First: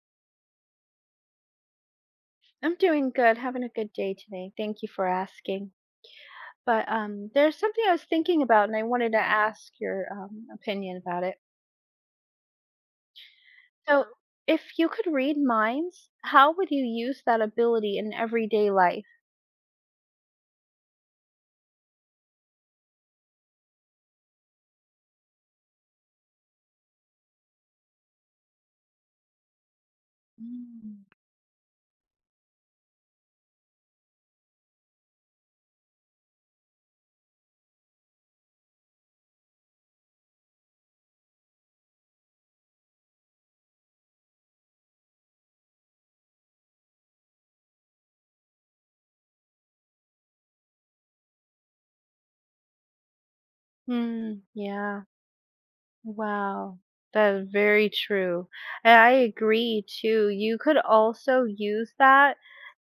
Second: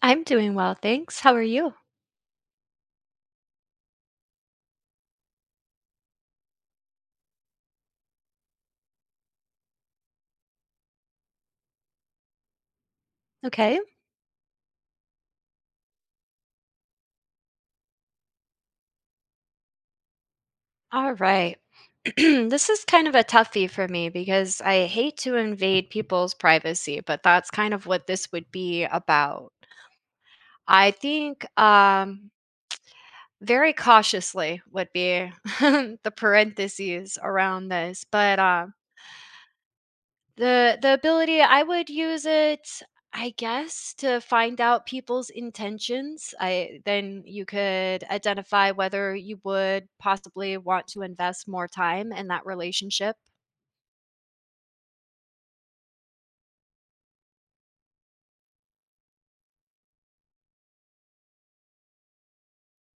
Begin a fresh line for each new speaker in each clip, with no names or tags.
I'm doing well, thanks. How are you?
I'm doing good, having a good day today. Thank you for asking. But there's something I was thinking about, and I wanted to ask your opinion about it.
Okay.
So, if you could read minds, how would you use that ability in everyday life?
All right. This is kind of a toughie for me because I hate to invade people's privacy, but that's kind of what this would be about. I
Mm.
think very cautiously would be the parentheses around this, but The ability I would use it, I guess, to find out people's intentions. I then you could identify whether you would possibly want to invest more time in that relationship.
Hmm. Yeah. Wow. That is very true. And I agree too. You could also use that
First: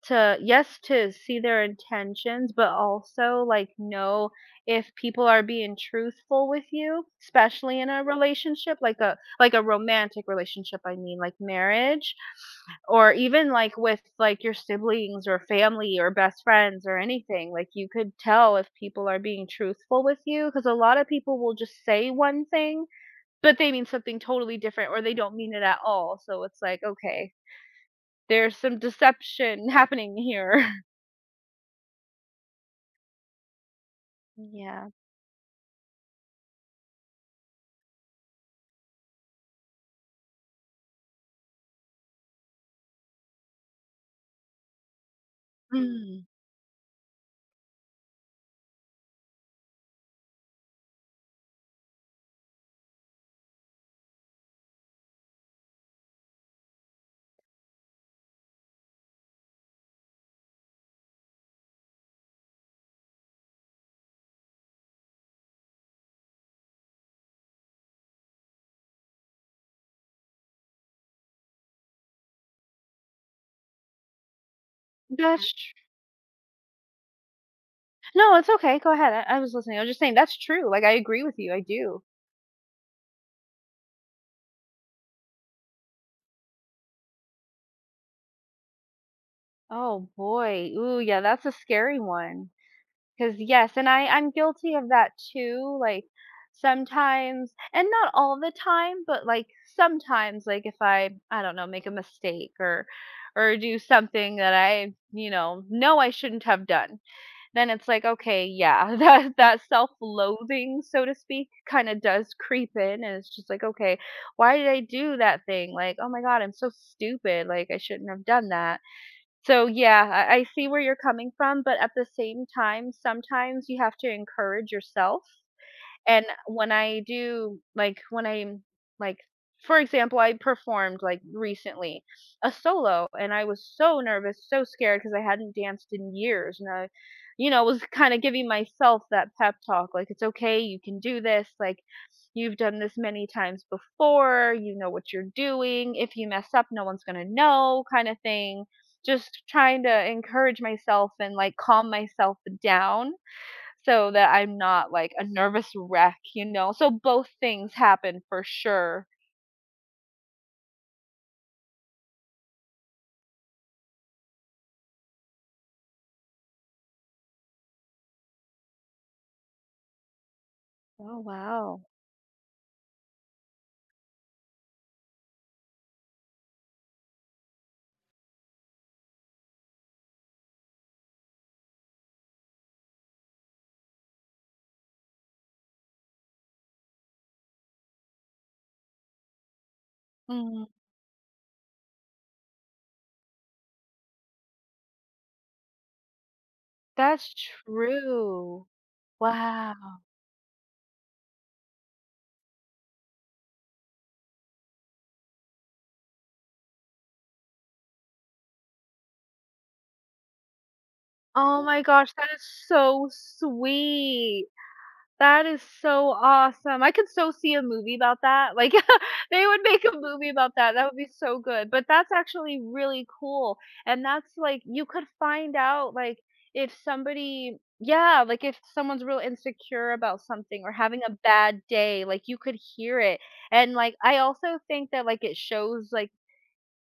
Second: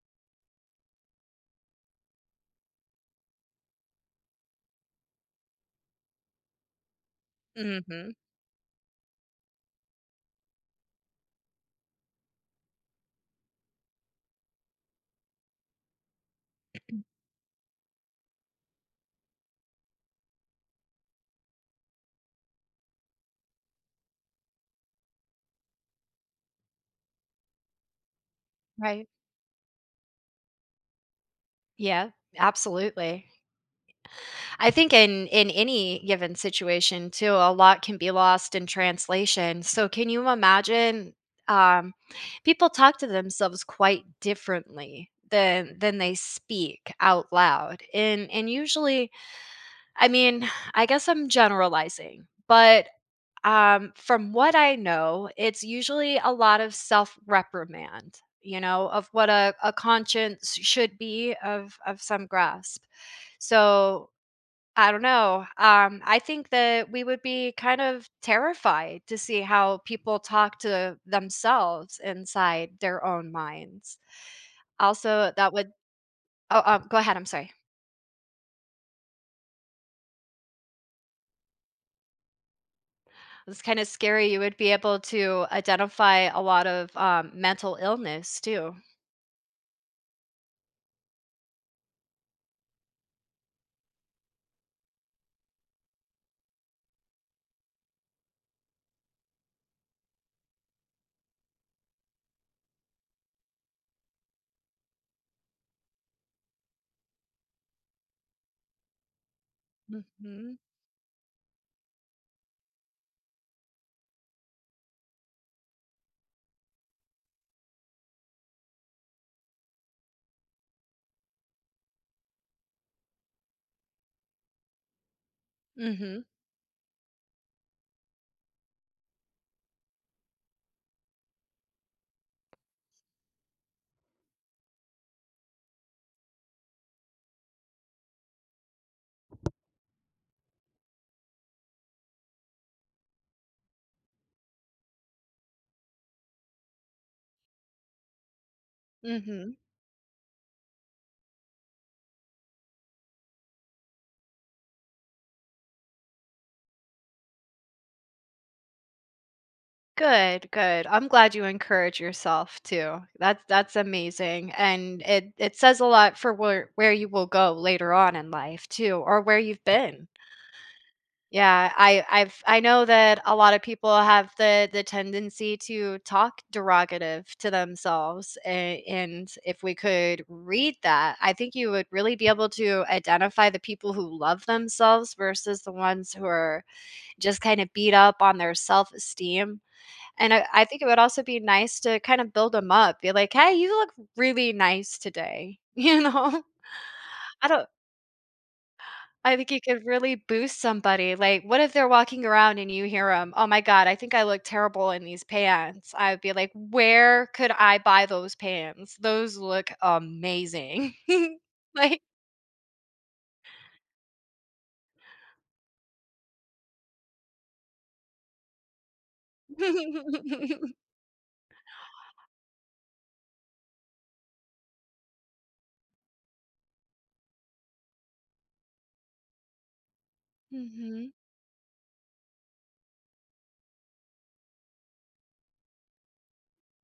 to yes to see their intentions, but also like know if people are being truthful with you, especially in a
Mhm.
relationship, like a romantic relationship, I mean like marriage, or even like with like your siblings or family or best friends or anything. Like, you could tell if people are being truthful with you, because a lot of people will just say one thing, but they mean something totally different, or they don't mean it at all. So it's like, okay, there's some
Right.
deception happening here.
Yeah, absolutely. I
Yeah.
think in any given situation too, a lot can be lost in translation. So can you imagine um, people talk to themselves quite differently than they
Mm.
speak out loud. And usually, I mean, I guess I'm generalizing, but from what I know, it's usually a lot of self reprimand, you know, of what a conscience should be of some grasp. So I don't know. I think that we would be kind of terrified to see how people talk to themselves inside their own minds. Also, that
That's
would oh, go ahead. I'm sorry.
no, it's okay, go ahead, I was listening, I was just saying that's true, like, I agree with you, I do.
It's kind of scary. You would be able to identify a lot of mental illness too.
Oh, boy, ooh, yeah, that's a scary one. Cause yes, and I'm guilty of that too, like, sometimes and not all the time, but, like, sometimes, like, if I, I don't know, make a mistake or do something that I, know I shouldn't have done. Then it's like, okay, yeah, that that
Hmm
self-loathing, so to speak, kind of does creep in, and it's just like, okay, why did I do that thing? Like, oh my God, I'm so stupid. Like, I shouldn't have done that. So yeah, I see where you're coming from, but at the same time, sometimes you have to encourage yourself.
hmm
And when I do, like when I'm, like, for example, I performed like recently a solo and I was so nervous, so scared, because I hadn't danced in years and I, was kind of giving myself that pep talk like, it's okay, you can do this, like, you've done this many times before, you know what you're doing. If you mess up, no one's going to know kind of thing. Just
hmm
trying to encourage myself and like calm myself down so that I'm not like a nervous wreck, you know? So both things happen for sure.
Good, good. I'm glad you encourage yourself too. That's amazing. And it says a lot for where you will go later on in life too, or where you've been.
Oh,
Yeah,
wow.
I know that a lot of people have the tendency to talk derogative to themselves and if we could read that, I think you would really be able to identify the people who love themselves versus the ones who are just kind of beat up on their self-esteem. And I
Mm,
think it would also be nice to kind of build them up, be like, "Hey, you look really nice today," you know?
that's
I don't.
true.
I think you
Wow.
could really boost somebody, like, what if they're walking around and you hear them? "Oh my god, I think I look terrible in these pants." I would be like, "Where could I buy those pants? Those look amazing."
Oh my
Like
gosh, that is so sweet. That is so awesome. I could so see a movie about that. Like, they would make a movie about that. That would be so good. But that's actually really cool. And that's like you could find out like if somebody, yeah, like if someone's real insecure about something or having
Mhm.
a bad day, like you could hear it. And like I also think that like it shows like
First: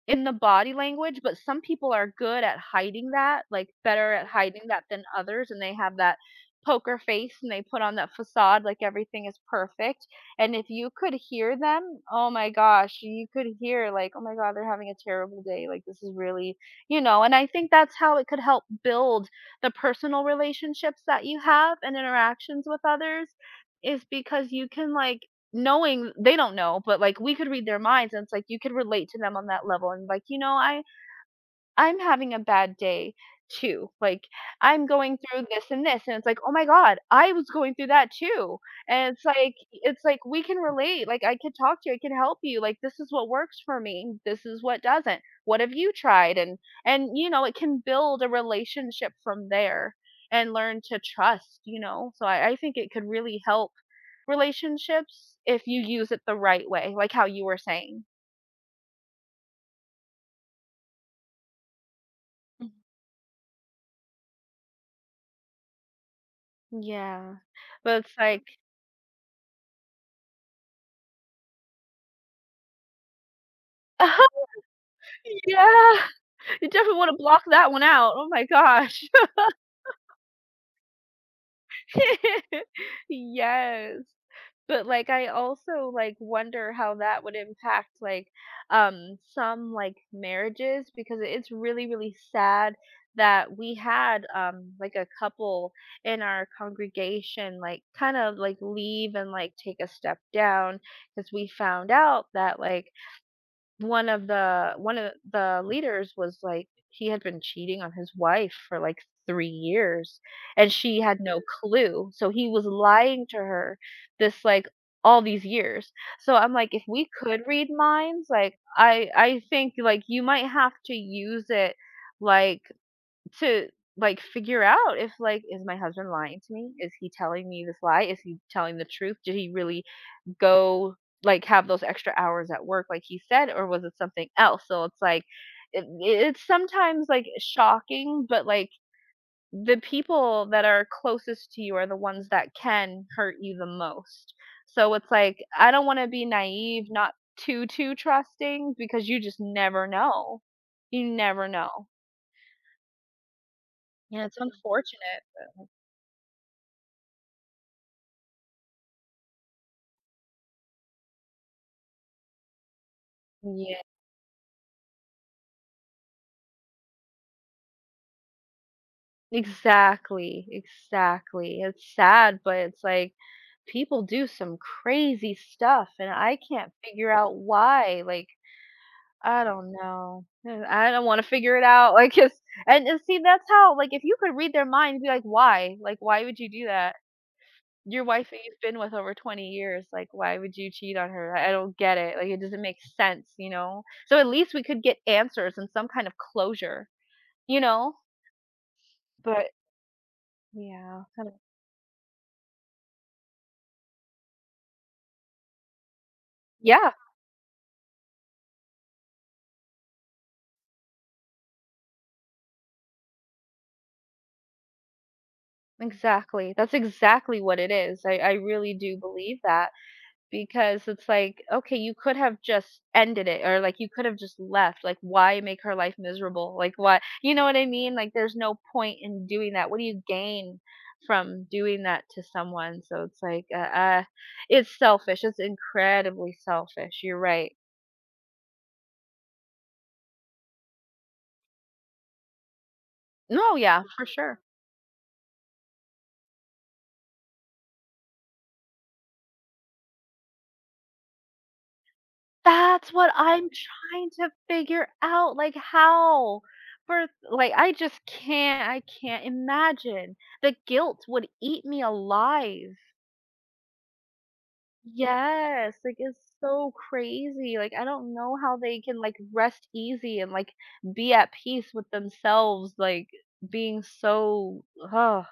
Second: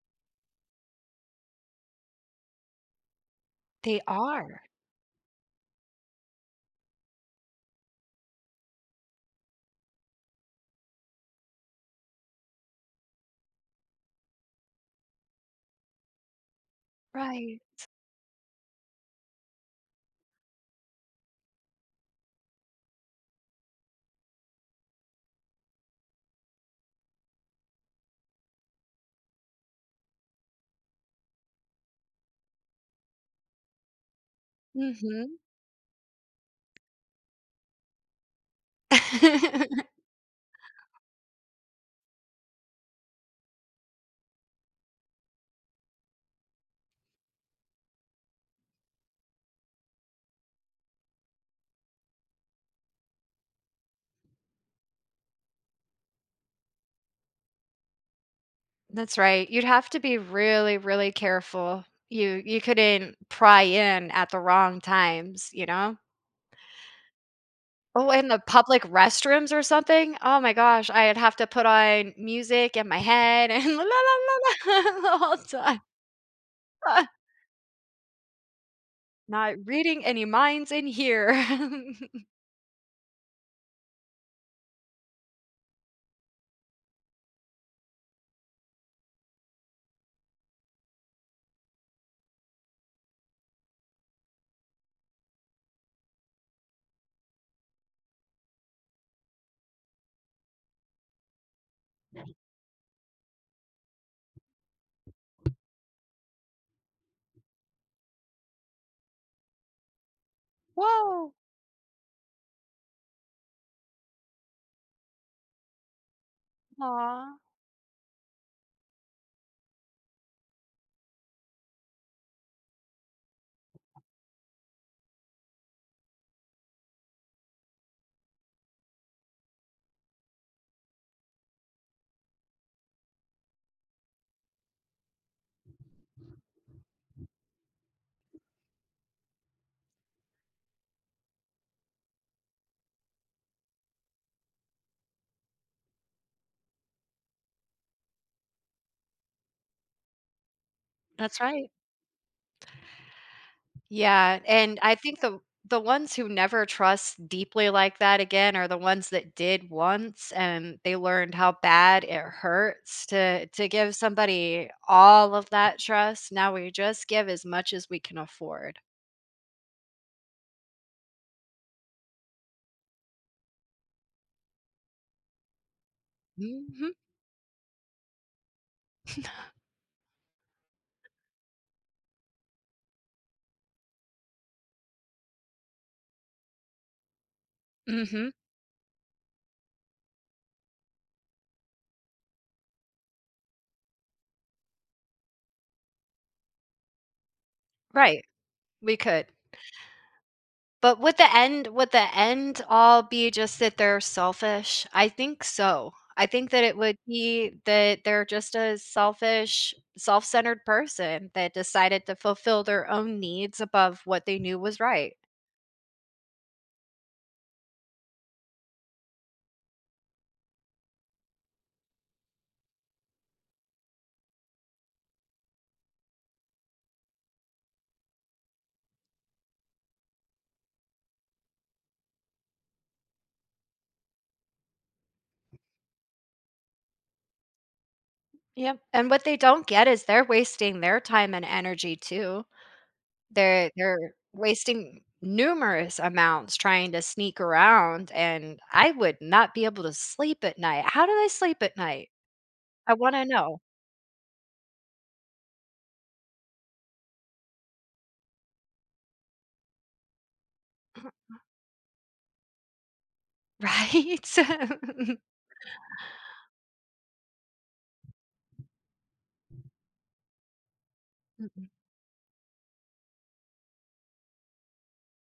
in the body language, but some people are good at hiding that, like
They
better at
are.
hiding that than others. And they have that poker face and they put on that facade like everything is perfect. And if you could hear them, oh my gosh, you could hear like, oh my God, they're having a terrible day. Like, this is really, you know, and I
Right.
think that's how it could help build the personal relationships that you have and interactions with others, is because you can like knowing they don't know, but like we could read their minds and it's like you could relate to them on that level and like, I I'm having a bad day too. Like I'm going
Mhm.
through this and this and it's like, "Oh my god, I was going through that too." And it's like it's like we can relate. Like I could talk to you, I can help you. Like this is what works for me. This is what doesn't. What have you tried? And, it can build a relationship from there and learn to trust, you know. So I think it could really help relationships if you use it the right way, like how you were saying.
That's right. You'd have to be really, really careful. You
Mhm.
couldn't pry in at the wrong times, you know?
Yeah. But
Oh,
it's
in the
like
public restrooms or something? Oh my gosh, I'd have to put on music in my head and la la la la the whole time.
yeah, you definitely wanna block that one out. Oh my gosh.
Not reading any minds in here.
Yes. But like I also like wonder how that would impact like some like marriages, because it's really really sad that we had like a couple in our congregation like kind of like leave and like take a step down, because we found out that like one of the leaders was like he had been cheating on his wife for like 3 years and she had
Whoa.
no clue. So he was lying to her this like all these years. So I'm like if we
Aw.
could read minds, like I think like you might have to use it like to like figure out if like, is my husband lying to me? Is he telling me this lie? Is he telling the truth? Did he really go like have those extra hours at work like he said or was it something else? So it's like it's sometimes like shocking, but like the people that are closest to you are the ones that can hurt you the most. So it's like I don't want to be naive, not too trusting, because you just never know, you
That's
never
right.
know. And it's
Yeah, and I think
unfortunate.
the ones who never trust deeply like that again are the ones that did once and they learned how bad it hurts to
Yeah,
give somebody all of that trust. Now we just give as much as we can afford.
exactly, it's sad, but it's like people do some crazy stuff and I can't
Mhm.
figure out why. Like, I don't know. I don't want to figure it out. Like, it's, and see, that's how, like, if you could read their mind, be like, why? Like, why would you do that? Your wife
Mhm.
that you've been with over 20 years, like, why would you cheat on her? I don't get it. Like, it doesn't make sense, you know? So at least we could get answers and some kind of closure, you know?
Right. We could.
But
But
yeah, kind of,
would the end all be just that they're selfish? I think so. I think that it
yeah,
would be that they're just a selfish, self-centered person that decided to fulfill their own needs above what they knew was right.
exactly. That's exactly what it is. I really do believe that. Because it's like, okay, you could have just ended it, or like you could have just left. Like, why make her life miserable? Like, why? You know what I mean? Like, there's no point in doing that. What do you gain from doing that to someone? So it's like, it's selfish. It's incredibly selfish. You're right.
Yep. And what they don't get is they're wasting their time and energy too.
No,
They're
yeah, for
they're
sure.
wasting numerous amounts trying to sneak around and I would not be able to sleep at night. How do they sleep at night?
That's
I
what
want to
I'm
know.
trying to figure out. Like, how? For like, I just can't. I can't imagine the guilt would eat me alive.
Right?
Yes, like, it's so crazy, like, I don't know how they can, like, rest easy and, like, be at
Mhm.
peace with themselves, like, being so, oh,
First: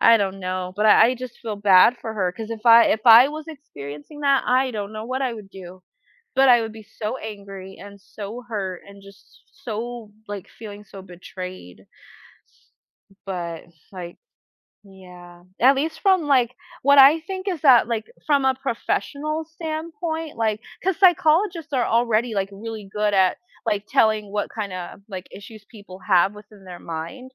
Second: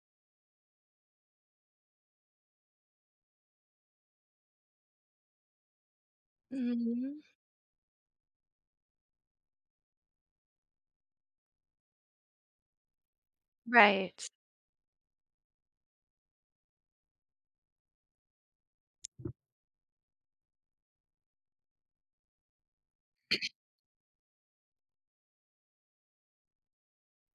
I don't know, but I just feel bad for her, because if I was experiencing that, I don't know what I would do, but I would be so
Mhm.
angry and so hurt and just so, like, feeling so betrayed, but, like,
Right.
yeah. At least from, like, what I think is that, like, from a professional standpoint, like, because psychologists are already, like, really good at, like, telling what kinda, like, issues people have within their mind,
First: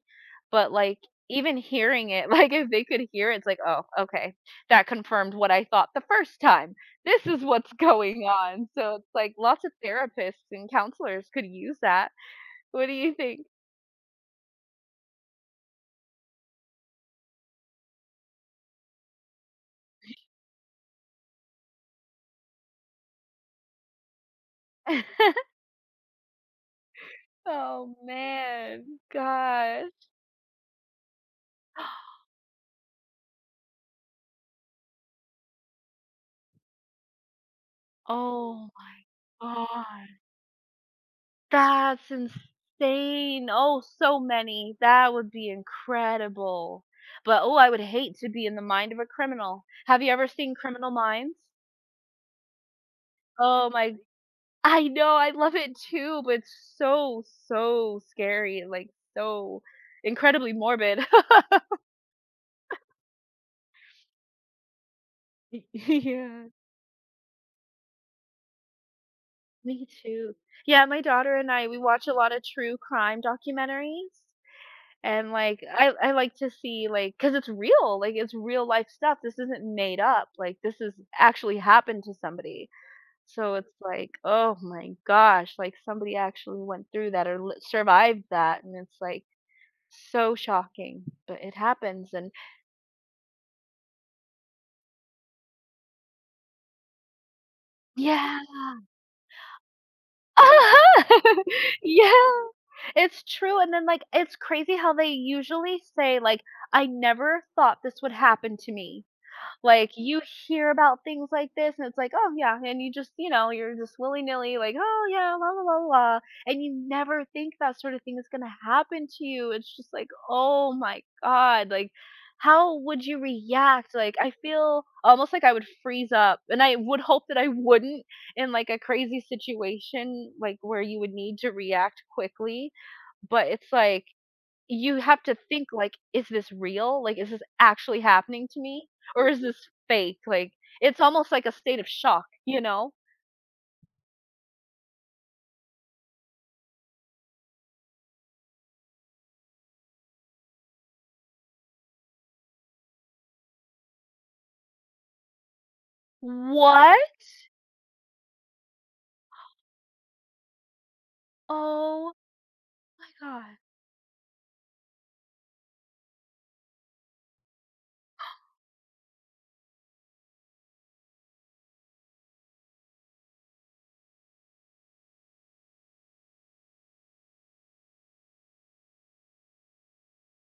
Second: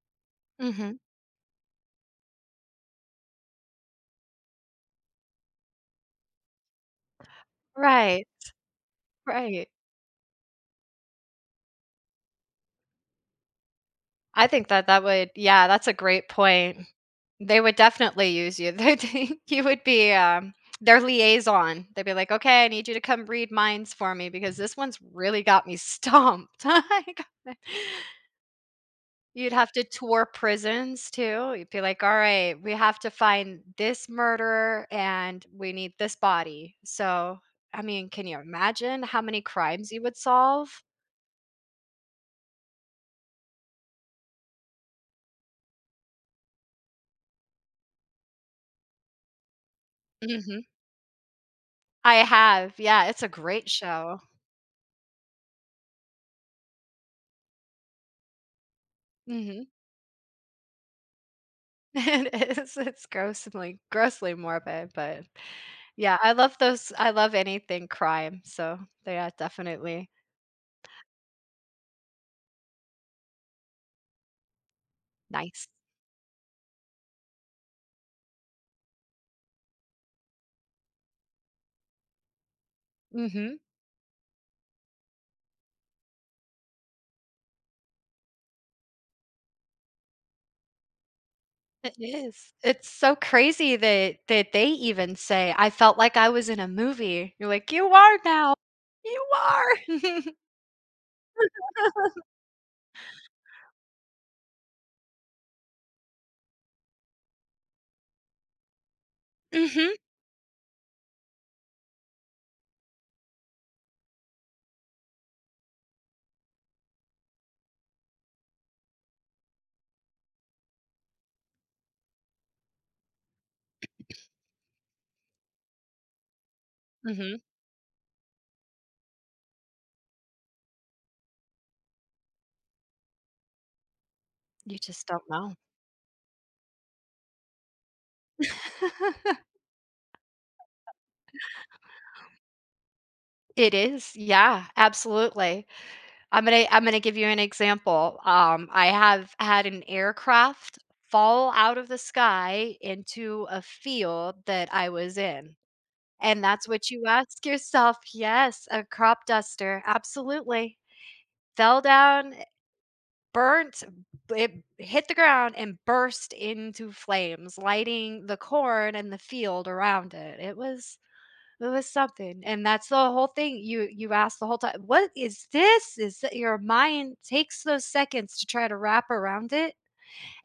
but, like,
Mhm.
even hearing it, like, if they could hear it, it's like, "Oh, okay. That confirmed what I thought the first time. This is what's going
Right,
on." So it's like lots
right.
of therapists and counselors could use that. What do you think?
I think that that would yeah, that's a great point. They would definitely use you. They'd you would be, their liaison. They'd be like, "Okay, I need you to come read minds for me because this one's really got me stumped." I got it.
Oh, man.
You'd have to
Gosh.
tour prisons too. You'd be like, "All right, we have to find this murderer and we need this body." So, I mean, can you
Oh
imagine
my
how many crimes you would
god.
solve?
That's insane. Oh, so many. That would be incredible. But oh, I would hate to be in the mind of a criminal. Have you ever seen
Mhm.
Criminal Minds?
I have, yeah, it's a great
Oh my,
show.
I know, I love it too, but it's so, so scary, and, like, so
Mhm.
incredibly morbid.
It is, it's grossly grossly morbid, but
Y-
yeah, I
Yeah,
love those I love anything crime, so, yeah,
me
definitely
too. Yeah, my daughter and I, we watch a lot of true crime documentaries. And, like,
nice.
I like to see, like, because it's real, like, it's real life stuff, this isn't made up, like, this is actually happened to somebody. So
Mhm.
it's like, "Oh my gosh," like, somebody actually went through that or li survived that, and it's, like, so shocking, but it
It
happens, and
is. It's so crazy that that they even say, "I felt like I was in a movie." You're like, "You are
yeah.
now. You are."
Yeah. It's true, and then, like, it's crazy how they usually say, like, "I never thought this would happen to me." Like,
Mhm,
you hear about things like this, and it's like, "Oh, yeah," and you just, you know, you're just willy-nilly like, "Oh, yeah, la, la, la, la," and you never think that sort of thing is gonna happen to you. It's just like, "Oh my god," like, how would you react? Like, I feel almost like I would freeze up, and I would hope that
mhm.
I wouldn't in, like, a crazy situation, like, where you would need to react quickly, but it's like
You
you
just
have
don't
to
know.
think like, "Is this real? Like, is this actually happening to me? Or is this fake?" Like, it's almost like a state of shock, you know?
It is, yeah, absolutely. I'm gonna give you an example. I have had an aircraft fall out of the sky into a field that I was in, and that's what
"What?
you ask yourself. Yes, a crop duster, absolutely. Fell
Oh
down,
my god.
burnt it, hit the ground and burst into flames lighting the corn and the field around it. It was, it was something. And that's the whole thing, you asked the whole time, what is this, is that your mind takes those seconds to try to wrap around it.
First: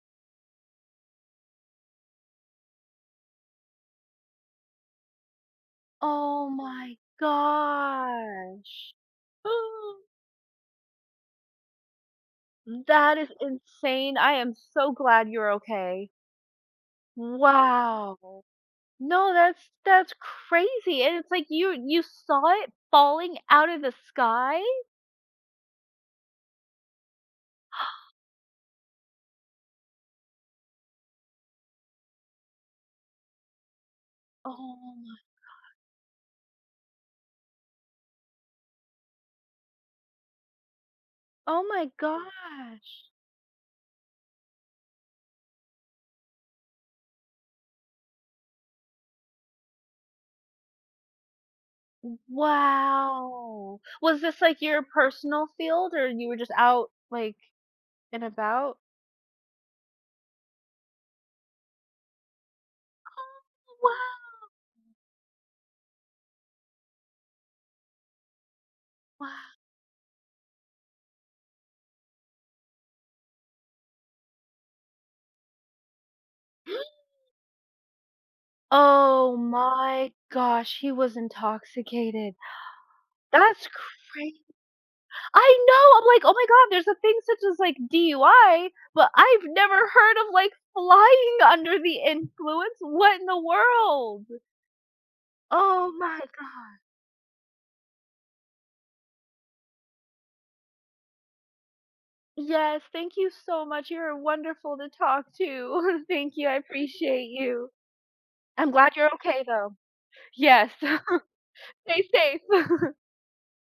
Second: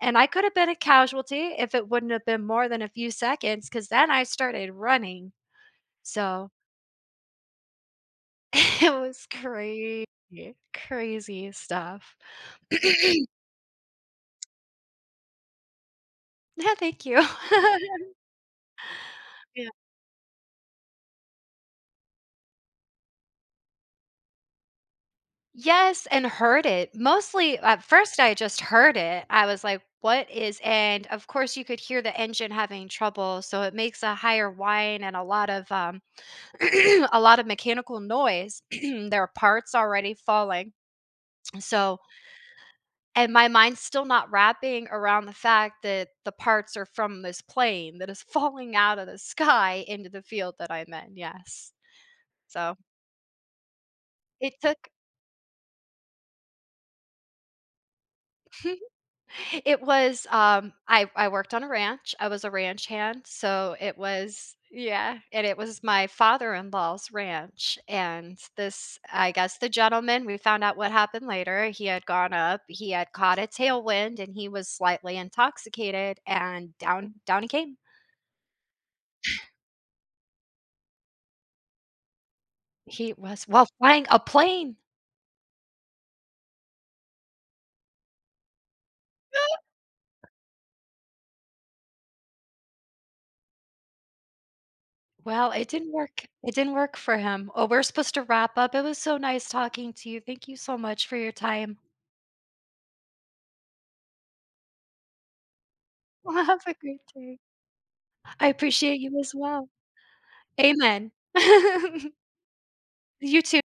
And I could have been a casualty if it wouldn't have been more than a few seconds because then I started running. So
Oh my
it
gosh.
was crazy, crazy stuff.
That is insane. I am so glad you're okay.
Yeah, thank you.
Wow. No, that's
Yeah.
that's crazy." And it's like you saw it falling out of the sky?
Yes, and heard it. Mostly at first I just heard it. I was like, "What is," and of course you could hear the engine having trouble, so it makes a higher
Oh
whine and
my,
a lot of, a lot of mechanical noise. There are parts already falling.
oh my
So
gosh.
and my mind's still not wrapping around the fact that the parts are from this plane that is falling out of the sky into the field that I'm in, yes. So,
Wow! Was this,
it
like,
took
your personal field or you were just out, like, and about?
It was, I worked on a ranch. I was a ranch hand, so
Oh,
it was yeah, and it was my father-in-law's ranch, and this I
wow,
guess the gentleman, we found out what happened later, he had gone up, he had caught a tailwind, and he was slightly intoxicated,
wow.
and down he came.
Oh my gosh, he was intoxicated.
He was well,
That's
flying a
crazy.
plane.
I know, I'm like, "Oh my god, there's a thing such as, like, DUI, but I've never heard of, like, flying under the influence. What in the world?"
Well, it didn't
Oh my
work. It didn't
god.
work for him. Oh, we're supposed to wrap up. It was so nice talking to you. Thank you so much for your time.
Yes, thank you so much. You're wonderful to talk to. Thank
Well,
you, I
have a great
appreciate
day.
you.
I
I'm glad
appreciate
you're
you as
okay
well.
though. Yes.
Amen.
Stay safe.
You too.